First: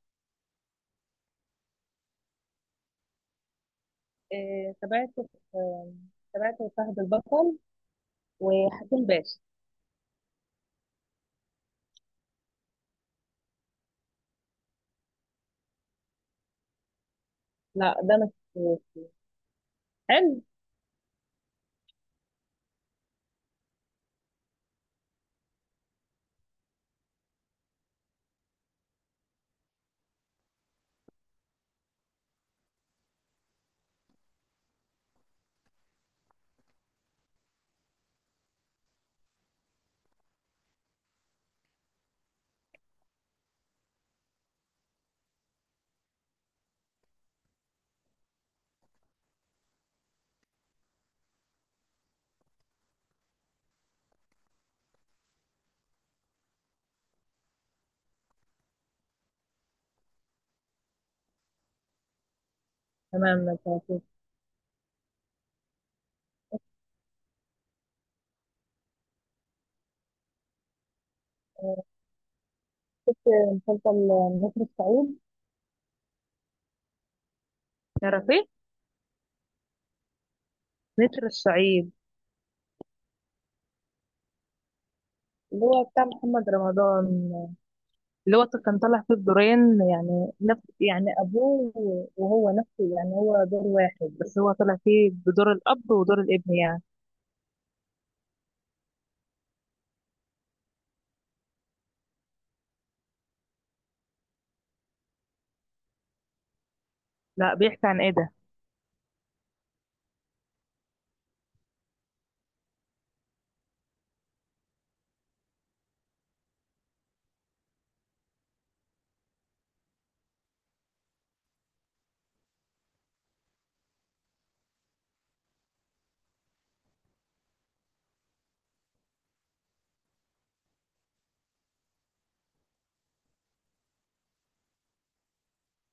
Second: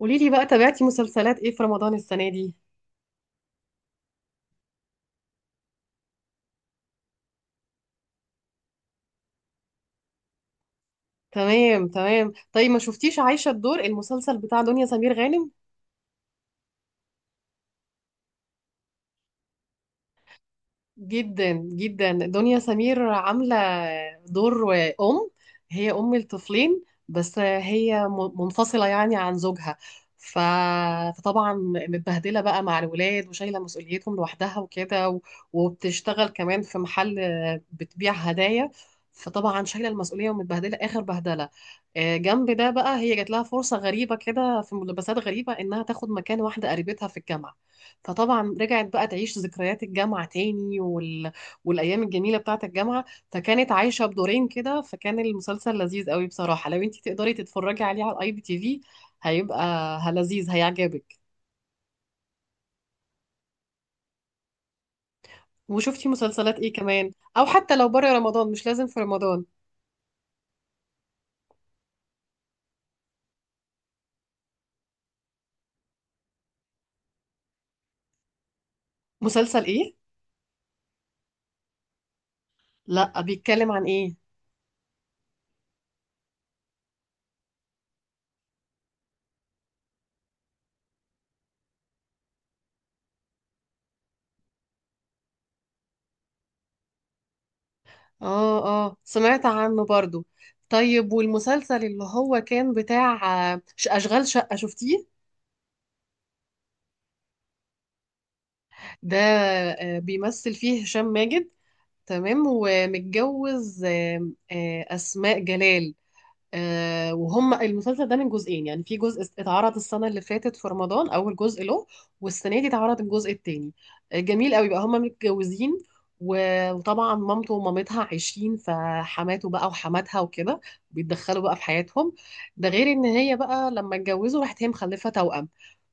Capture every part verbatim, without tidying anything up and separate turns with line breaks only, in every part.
قولي لي بقى تابعتي مسلسلات ايه في رمضان السنة دي؟
آه، تابعت. آه، تابعت فهد البطل وحكيم باشا.
تمام تمام، طيب ما شفتيش عايشة الدور المسلسل بتاع دنيا سمير غانم؟
لا، ده ما شفتوش. حلو.
جدا جدا دنيا سمير عاملة دور أم، هي أم الطفلين بس هي م- منفصلة يعني عن زوجها. ف... فطبعا متبهدلة بقى مع الولاد وشايلة مسؤوليتهم لوحدها وكده و... وبتشتغل كمان في محل بتبيع هدايا، فطبعا شايلة المسؤولية ومتبهدلة آخر بهدلة. آه، جنب ده بقى هي جات لها فرصة غريبة كده في ملابسات غريبة إنها تاخد مكان واحدة قريبتها في الجامعة، فطبعا رجعت بقى تعيش ذكريات الجامعة تاني وال... والأيام الجميلة بتاعة الجامعة، فكانت عايشة بدورين كده، فكان المسلسل لذيذ قوي بصراحة. لو انتي تقدري تتفرجي عليه على الاي بي تي في هيبقى ه- لذيذ، هيعجبك.
تمام، ما شفتوش.
وشفتي مسلسلات ايه كمان؟ او حتى لو بره رمضان مش لازم في رمضان.
آه، شفت مسلسل نسر الصعيد، تعرفيه؟
مسلسل ايه؟
نسر الصعيد،
لا بيتكلم عن ايه؟
اللي هو بتاع محمد رمضان، اللي هو كان طالع فيه بدورين، يعني نفس يعني ابوه، وهو نفسه، يعني هو دور واحد بس، هو طالع فيه بدور الاب ودور الابن يعني.
اه اه سمعت عنه برضو. طيب والمسلسل اللي هو كان بتاع آه، ش- أشغال شقة شفتيه؟
لا بيحكي عن ايه ده؟
ده آه، بيمثل فيه هشام ماجد، تمام، ومتجوز آم، آه، أسماء جلال. آه، وهم المسلسل ده من جزئين، يعني في جزء اتعرض السنة اللي فاتت في رمضان أول جزء له، والسنة دي اتعرض الجزء التاني. آه، جميل قوي بقى. هم متجوزين و- وطبعا مامته ومامتها عايشين، فحماته بقى وحماتها وكده بيتدخلوا بقى في حياتهم. ده غير ان هي بقى لما اتجوزوا راحت هي مخلفة توأم،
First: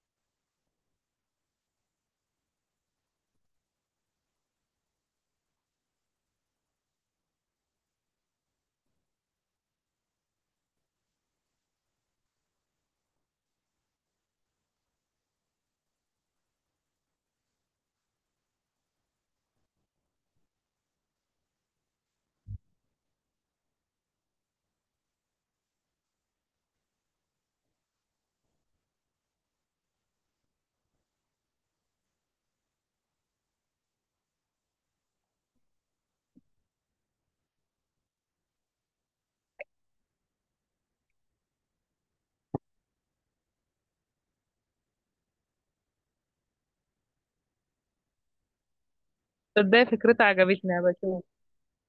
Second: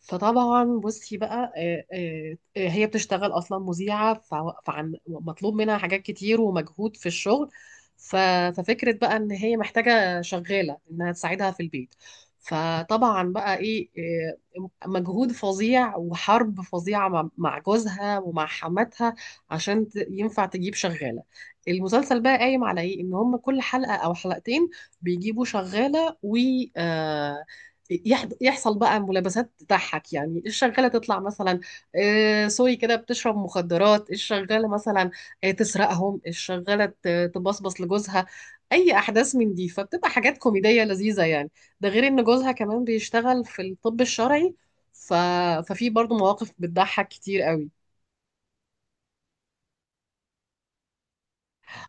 فطبعا بصي بقى آه، آه، آه، هي بتشتغل اصلا مذيعة ف- فعن مطلوب منها حاجات كتير ومجهود في الشغل، ف- ففكرة بقى ان هي محتاجة شغالة انها تساعدها في البيت. فطبعا بقى ايه إيه، مجهود فظيع وحرب فظيعة مع مع جوزها ومع حماتها عشان ت- ينفع تجيب شغالة. المسلسل بقى قايم على ايه؟ ان هم كل حلقة او حلقتين بيجيبوا شغالة و آه، يح- يحصل بقى ملابسات تضحك، يعني الشغالة تطلع مثلا آه، سوري كده، بتشرب مخدرات الشغالة مثلا، آه، تسرقهم الشغالة، ت- تبصبص لجوزها، اي احداث من دي، فبتبقى حاجات كوميديه لذيذه يعني. ده غير ان جوزها كمان بيشتغل في الطب الشرعي، ف... ففي برضو مواقف بتضحك كتير قوي.
تصدقي فكرته عجبتني، بشوف.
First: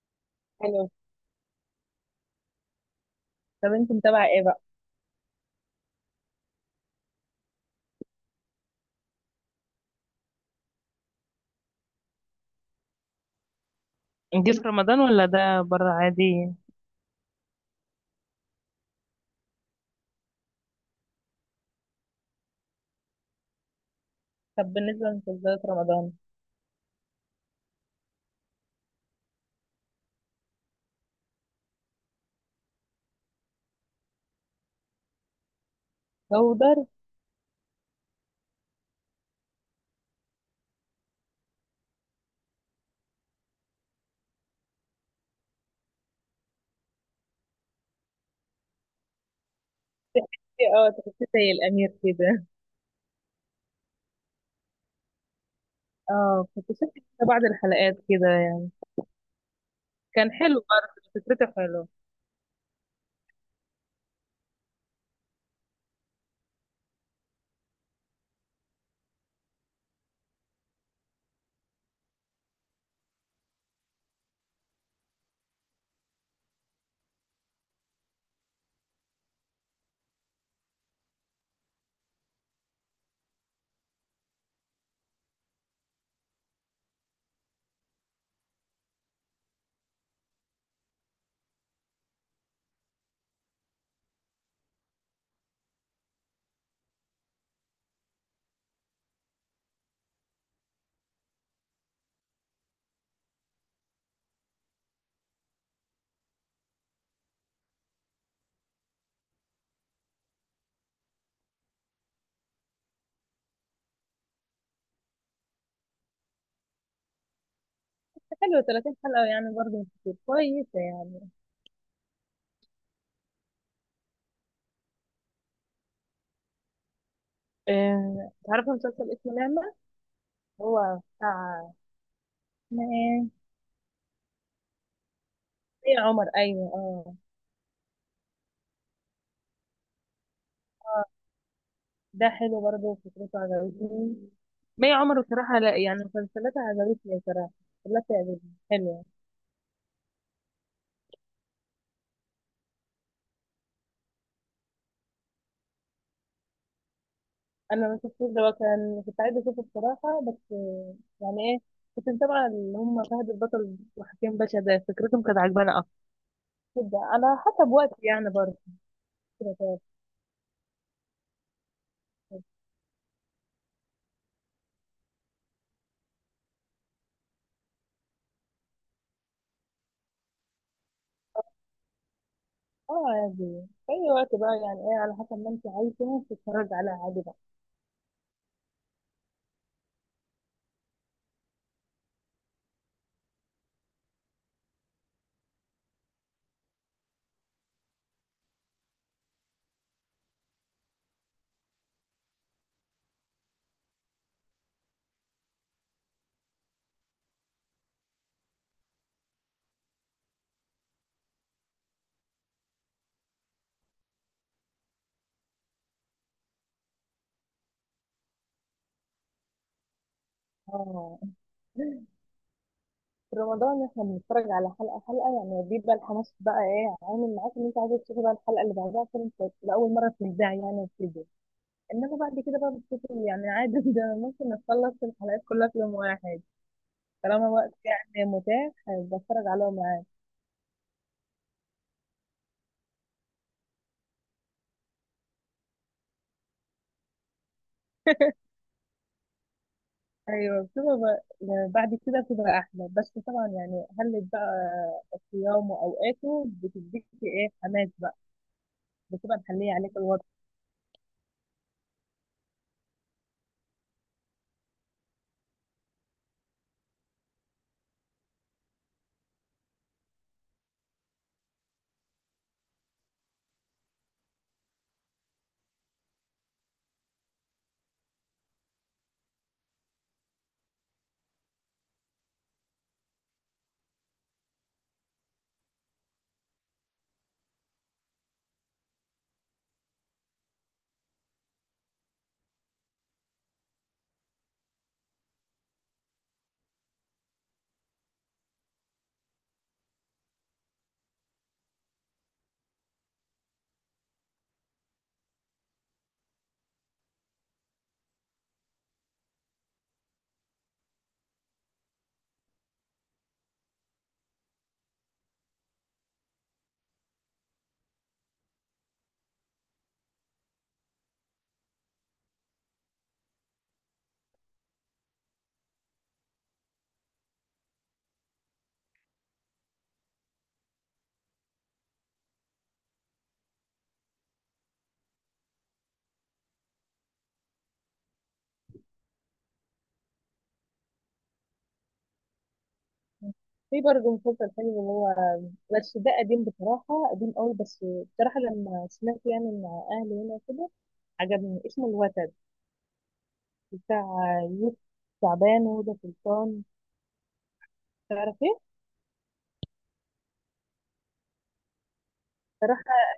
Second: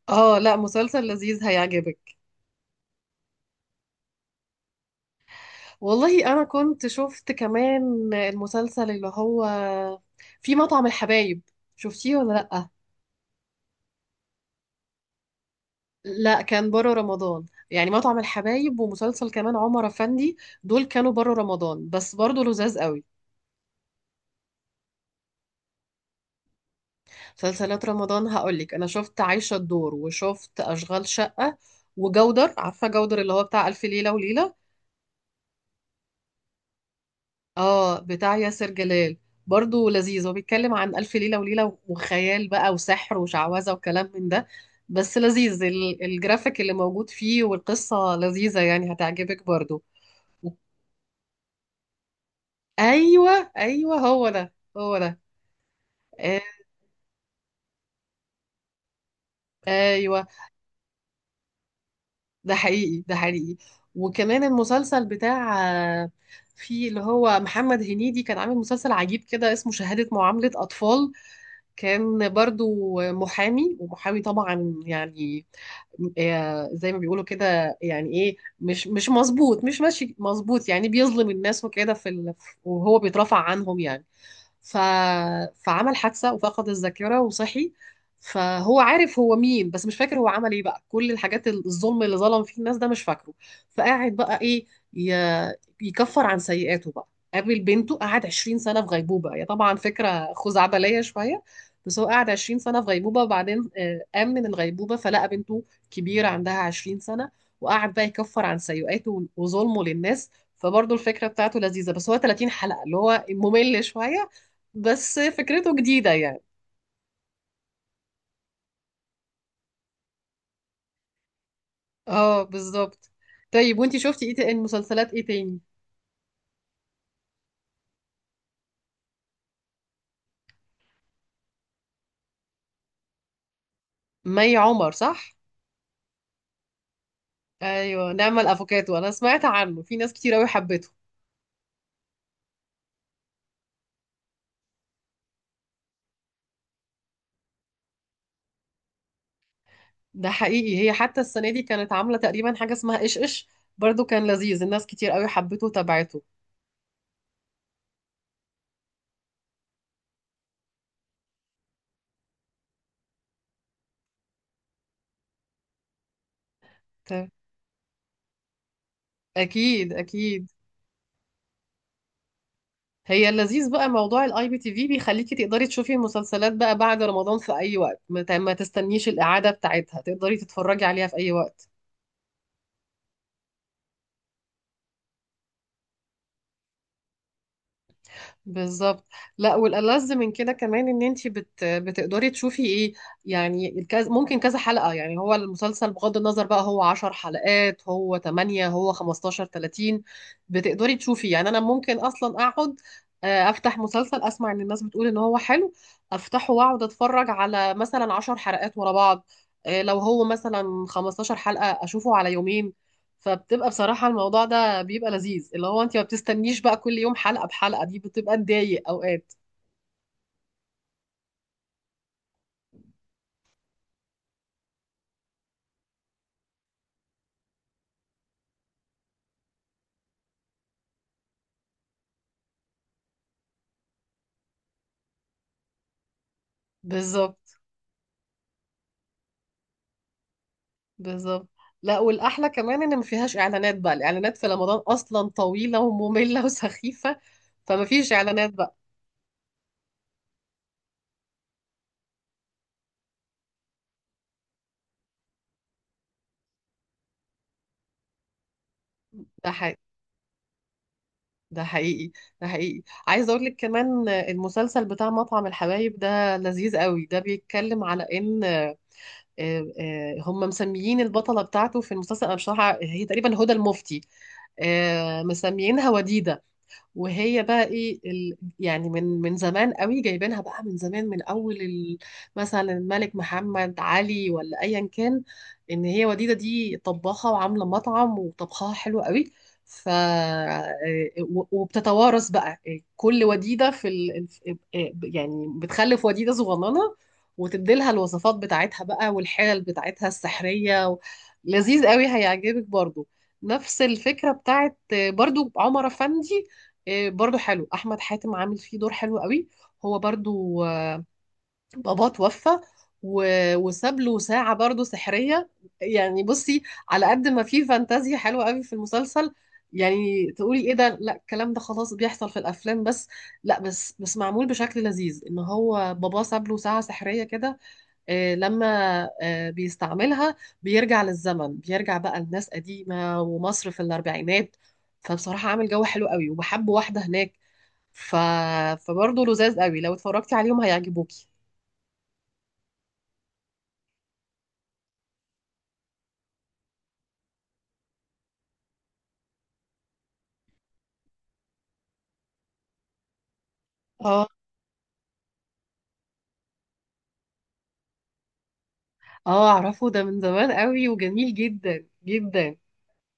اه، لا
حلو.
مسلسل لذيذ هيعجبك.
طب انت متابعه ايه بقى؟
والله انا كنت شفت كمان المسلسل اللي هو في مطعم الحبايب، شفتيه ولا لا؟
دي في رمضان ولا ده بره
لا
عادي؟
كان بره رمضان. يعني مطعم الحبايب ومسلسل كمان عمر افندي، دول كانوا بره رمضان بس برضو لذاذ قوي.
طب بالنسبة لمسلسلات رمضان،
مسلسلات رمضان هقولك انا شفت عايشة الدور، وشفت اشغال شقة، وجودر. عارفة جودر اللي هو بتاع الف ليلة وليلة؟
جودر.
اه بتاع ياسر جلال، برضو لذيذ. هو بيتكلم عن الف ليلة وليلة وخيال بقى وسحر وشعوذة وكلام من ده، بس لذيذ ال- الجرافيك اللي موجود فيه والقصة لذيذة يعني، هتعجبك برضو.
في- اه، تحسيه زي الأمير كده.
ايوه ايوه هو ده، هو ده. آه،
اه، كنت شفت كده بعض الحلقات كده.
ايوه.
كان حلو برضه، فكرته حلوة.
ده حقيقي ده حقيقي. وكمان المسلسل بتاع آه، في اللي هو محمد هنيدي كان عامل مسلسل عجيب كده اسمه شهادة معاملة أطفال، كان برضو محامي، ومحامي طبعا يعني آه، زي ما بيقولوا كده، يعني ايه مش مش مظبوط، مش ماشي مظبوط، يعني بيظلم الناس وكده في ال... وهو بيترفع عنهم يعني. ف... فعمل حادثة وفقد الذاكرة وصحي، فهو عارف هو مين بس مش فاكر هو عمل ايه بقى، كل الحاجات الظلم اللي ظلم فيه الناس ده مش فاكره. فقاعد بقى ايه، ي... يكفر عن سيئاته بقى. قابل بنته، قعد 20 سنة في غيبوبة، هي طبعا فكرة خزعبلية شوية، بس هو قعد 20 سنة في غيبوبة وبعدين آه، قام من الغيبوبة فلقى بنته كبيرة عندها 20 سنة، وقعد بقى يكفر عن سيئاته وظلمه للناس. فبرضه الفكرة بتاعته لذيذة، بس هو 30 حلقة اللي هو ممل شوية، بس فكرته جديدة يعني.
حلوة، ثلاثين حلقة يعني برضه مش كتير، كويسة يعني.
اه بالظبط. طيب وانتي شفتي ايه تاني، مسلسلات ايه تاني؟
آه، تعرفي مسلسل اسمه نعمة؟ هو بتاع، اسمها ايه؟
مي عمر صح؟
مي عمر، أيوة اه.
ايوه نعمة الافوكاتو، انا سمعت عنه، في ناس كتير قوي حبته.
ده حلو برضه، فكرته عجبتني. مي عمر بصراحة، لا يعني مسلسلاتها عجبتني بصراحة، كلها بتعجبني. حلو.
ده حقيقي. هي حتى السنة دي كانت عاملة تقريبا حاجة اسمها ايش ايش، برضو كان لذيذ، الناس كتير قوي حبته وتابعته.
انا ما شفتوش ده، كان كنت عايزه اشوفه بصراحه بس آه، يعني ايه، كنت متابعه اللي هم فهد البطل وحكيم باشا، ده فكرتهم كانت عجباني اكتر. كده
ت-
على حسب وقتي يعني برضه، كده كده.
اكيد اكيد. هي اللذيذ بقى موضوع الاي بي تي في بيخليكي تقدري تشوفي المسلسلات بقى بعد رمضان في اي وقت، ما ت- ما تستنيش الاعادة بتاعتها، تقدري تتفرجي عليها في اي وقت.
اه عادي، في اي وقت بقى يعني ايه، على حسب ما انت عايزه تتفرج على عادي بقى.
بالظبط. لا، والألذ من كده كمان ان انت بت... بتقدري تشوفي ايه يعني الكز... ممكن كذا حلقة، يعني هو المسلسل بغض النظر بقى هو 10 حلقات، هو تمنية، هو خمستاشر، تلاتين، بتقدري تشوفي يعني. انا ممكن اصلا اقعد آه، افتح مسلسل، اسمع ان الناس بتقول ان هو حلو، افتحه واقعد اتفرج على مثلا 10 حلقات ورا بعض، آه، لو هو مثلا 15 حلقة اشوفه على يومين. فبتبقى بصراحة الموضوع ده بيبقى لذيذ، اللي هو انت ما بتستنيش بقى كل يوم حلقة بحلقة، دي بتبقى تضايق اوقات.
اه. في رمضان احنا بنتفرج على حلقه حلقه، يعني بيبقى الحماس بقى ايه عامل معاك ان انت عايزه تشوفي بقى الحلقه اللي بعدها، فيلم كويس لاول مره تتذاع يعني وكده. انما بعد كده بقى بتشوفي يعني عادي. ده ممكن نخلص الحلقات كلها في يوم واحد، طالما
بالظبط
وقت يعني متاح، بتفرج عليهم يعني.
بالظبط. لا، والاحلى كمان ان ما فيهاش اعلانات بقى، الاعلانات في رمضان اصلا طويلة ومملة وسخيفة، فما فيش اعلانات بقى.
ايوه بتبقى ب- يعني بعد كده بتبقى احلى، بس طبعا يعني خلت بقى صيامه واوقاته بتديك ايه حماس بقى، بتبقى
ده
محليه
حقيقي
عليك الوضع.
ده حقيقي ده حقيقي. عايزة اقول لك كمان المسلسل بتاع مطعم الحبايب ده لذيذ قوي. ده بيتكلم على ان آه، آه، هم مسميين البطلة بتاعته في المسلسل، أنا بصراحة هي تقريبا هدى المفتي، آه، مسميينها وديدة، وهي بقى ايه ال... يعني من من زمان قوي جايبينها بقى، من زمان، من اول ال... مثلا الملك محمد علي ولا ايا كان، ان هي وديده دي طباخه وعامله مطعم وطبخها حلو قوي. ف آه، و- وبتتوارث بقى آه، كل وديده في ال... يعني بتخلف وديده صغننه وتديلها الوصفات بتاعتها بقى والحيل بتاعتها السحريه و... لذيذ قوي، هيعجبك برضو. نفس الفكره بتاعت برضو عمر افندي، آه، برضو حلو، احمد حاتم عامل فيه دور حلو قوي. هو برضو آه، باباه توفى و- وساب له ساعة برضو سحرية. يعني بصي، على قد ما في فانتازيا حلوة قوي في المسلسل، يعني تقولي ايه ده، لا الكلام ده خلاص بيحصل في الافلام بس، لا بس بس معمول بشكل لذيذ، ان هو باباه ساب له ساعة سحرية كده، آه، لما آه، بيستعملها بيرجع للزمن، بيرجع بقى لناس قديمة ومصر في الاربعينات، فبصراحة عامل جو حلو قوي وبحب واحدة هناك، ف... فبرضه لذاذ قوي، لو اتفرجتي عليهم هيعجبوكي.
في برضه مسلسل حلو، اللي هو بس ده قديم بصراحه، قديم قوي بس بصراحه لما سمعت يعني مع اهلي هنا كده عجبني، اسمه الوتد،
اه
بتاع يوسف شعبان وهدى سلطان، تعرف ايه؟
اه اعرفه ده من زمان قوي وجميل جدا جدا.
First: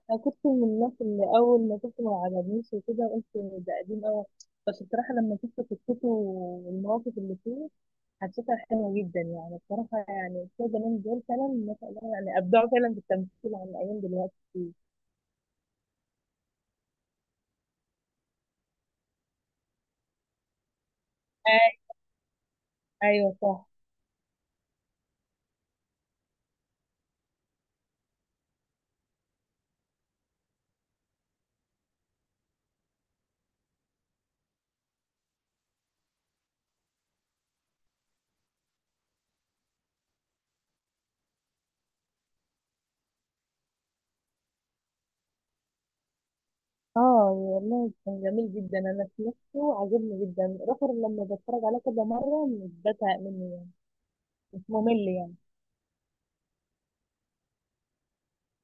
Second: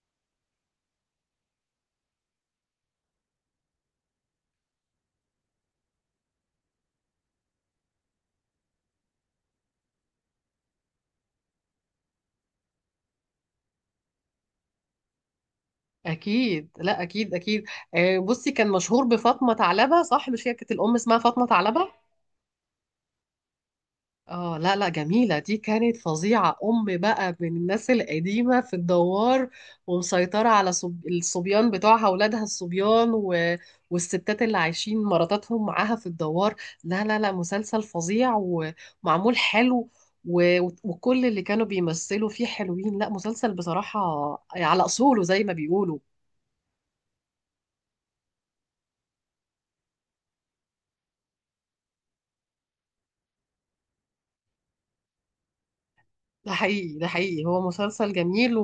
انا كنت من الناس اللي اول ما شفته ما عجبنيش وكده، قلت ده قديم قوي، بس بصراحه لما شفت قصته والمواقف اللي فيه، حسيتها حلوه جدا يعني. بصراحه يعني بتوع زمان دول فعلا ما شاء الله يعني ابدعوا فعلا في التمثيل عن ايام دلوقتي كتير.
اكيد لا اكيد اكيد. آه، بصي، كان مشهور بفاطمه ثعلبه صح، مش هي كانت الام اسمها فاطمه
أي-
ثعلبه؟
ايوه صح.
اه لا لا، جميلة دي كانت فظيعة، أم بقى من الناس القديمة في الدوار، ومسيطرة على صب... الصبيان بتوعها أولادها الصبيان و... والستات اللي عايشين مراتاتهم معاها في الدوار. لا لا لا مسلسل فظيع ومعمول حلو، و... وكل اللي كانوا بيمثلوا فيه حلوين، لا مسلسل بصراحة على أصوله زي ما بيقولوا.
اه والله كان جميل جدا، انا سمعته عجبني جدا رفر، لما بتفرج عليه كذا مره مش بزهق منه، مش ممل يعني.
ده حقيقي ده حقيقي، هو مسلسل جميل.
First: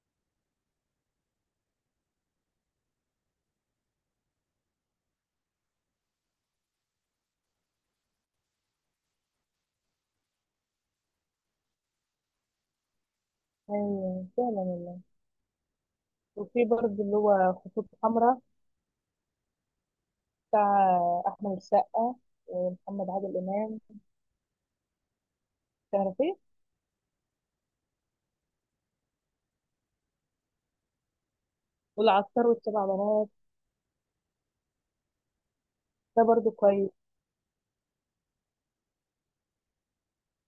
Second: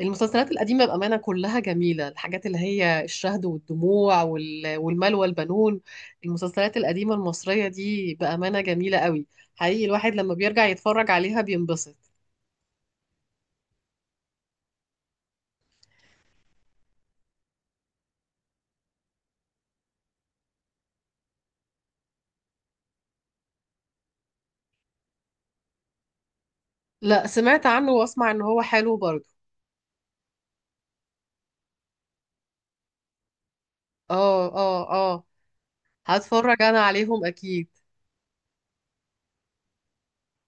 والمسلسلات القديمة بأمانة كلها جميلة، الحاجات اللي هي الشهد والدموع وال- والمال والبنون، المسلسلات القديمة المصرية دي بأمانة جميلة قوي، حقيقي الواحد لما بيرجع يتفرج عليها بينبسط.
ايوه فعلا والله. وفي برضه اللي هو خطوط حمراء، بتاع احمد السقا ومحمد عادل امام، تعرفيه؟
لا سمعت عنه، واسمع ان هو حلو برضه.
والعطار والسبع بنات.
اه اه اه،
ده برضو
هتفرج انا
كويس.
عليهم اكيد.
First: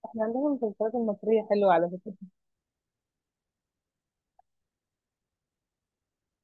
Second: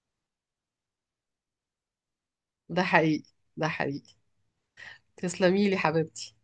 احنا عندنا المسلسلات المصريه حلوه على فكره.
ده حقيقي ده حقيقي. تسلميلي حبيبتي.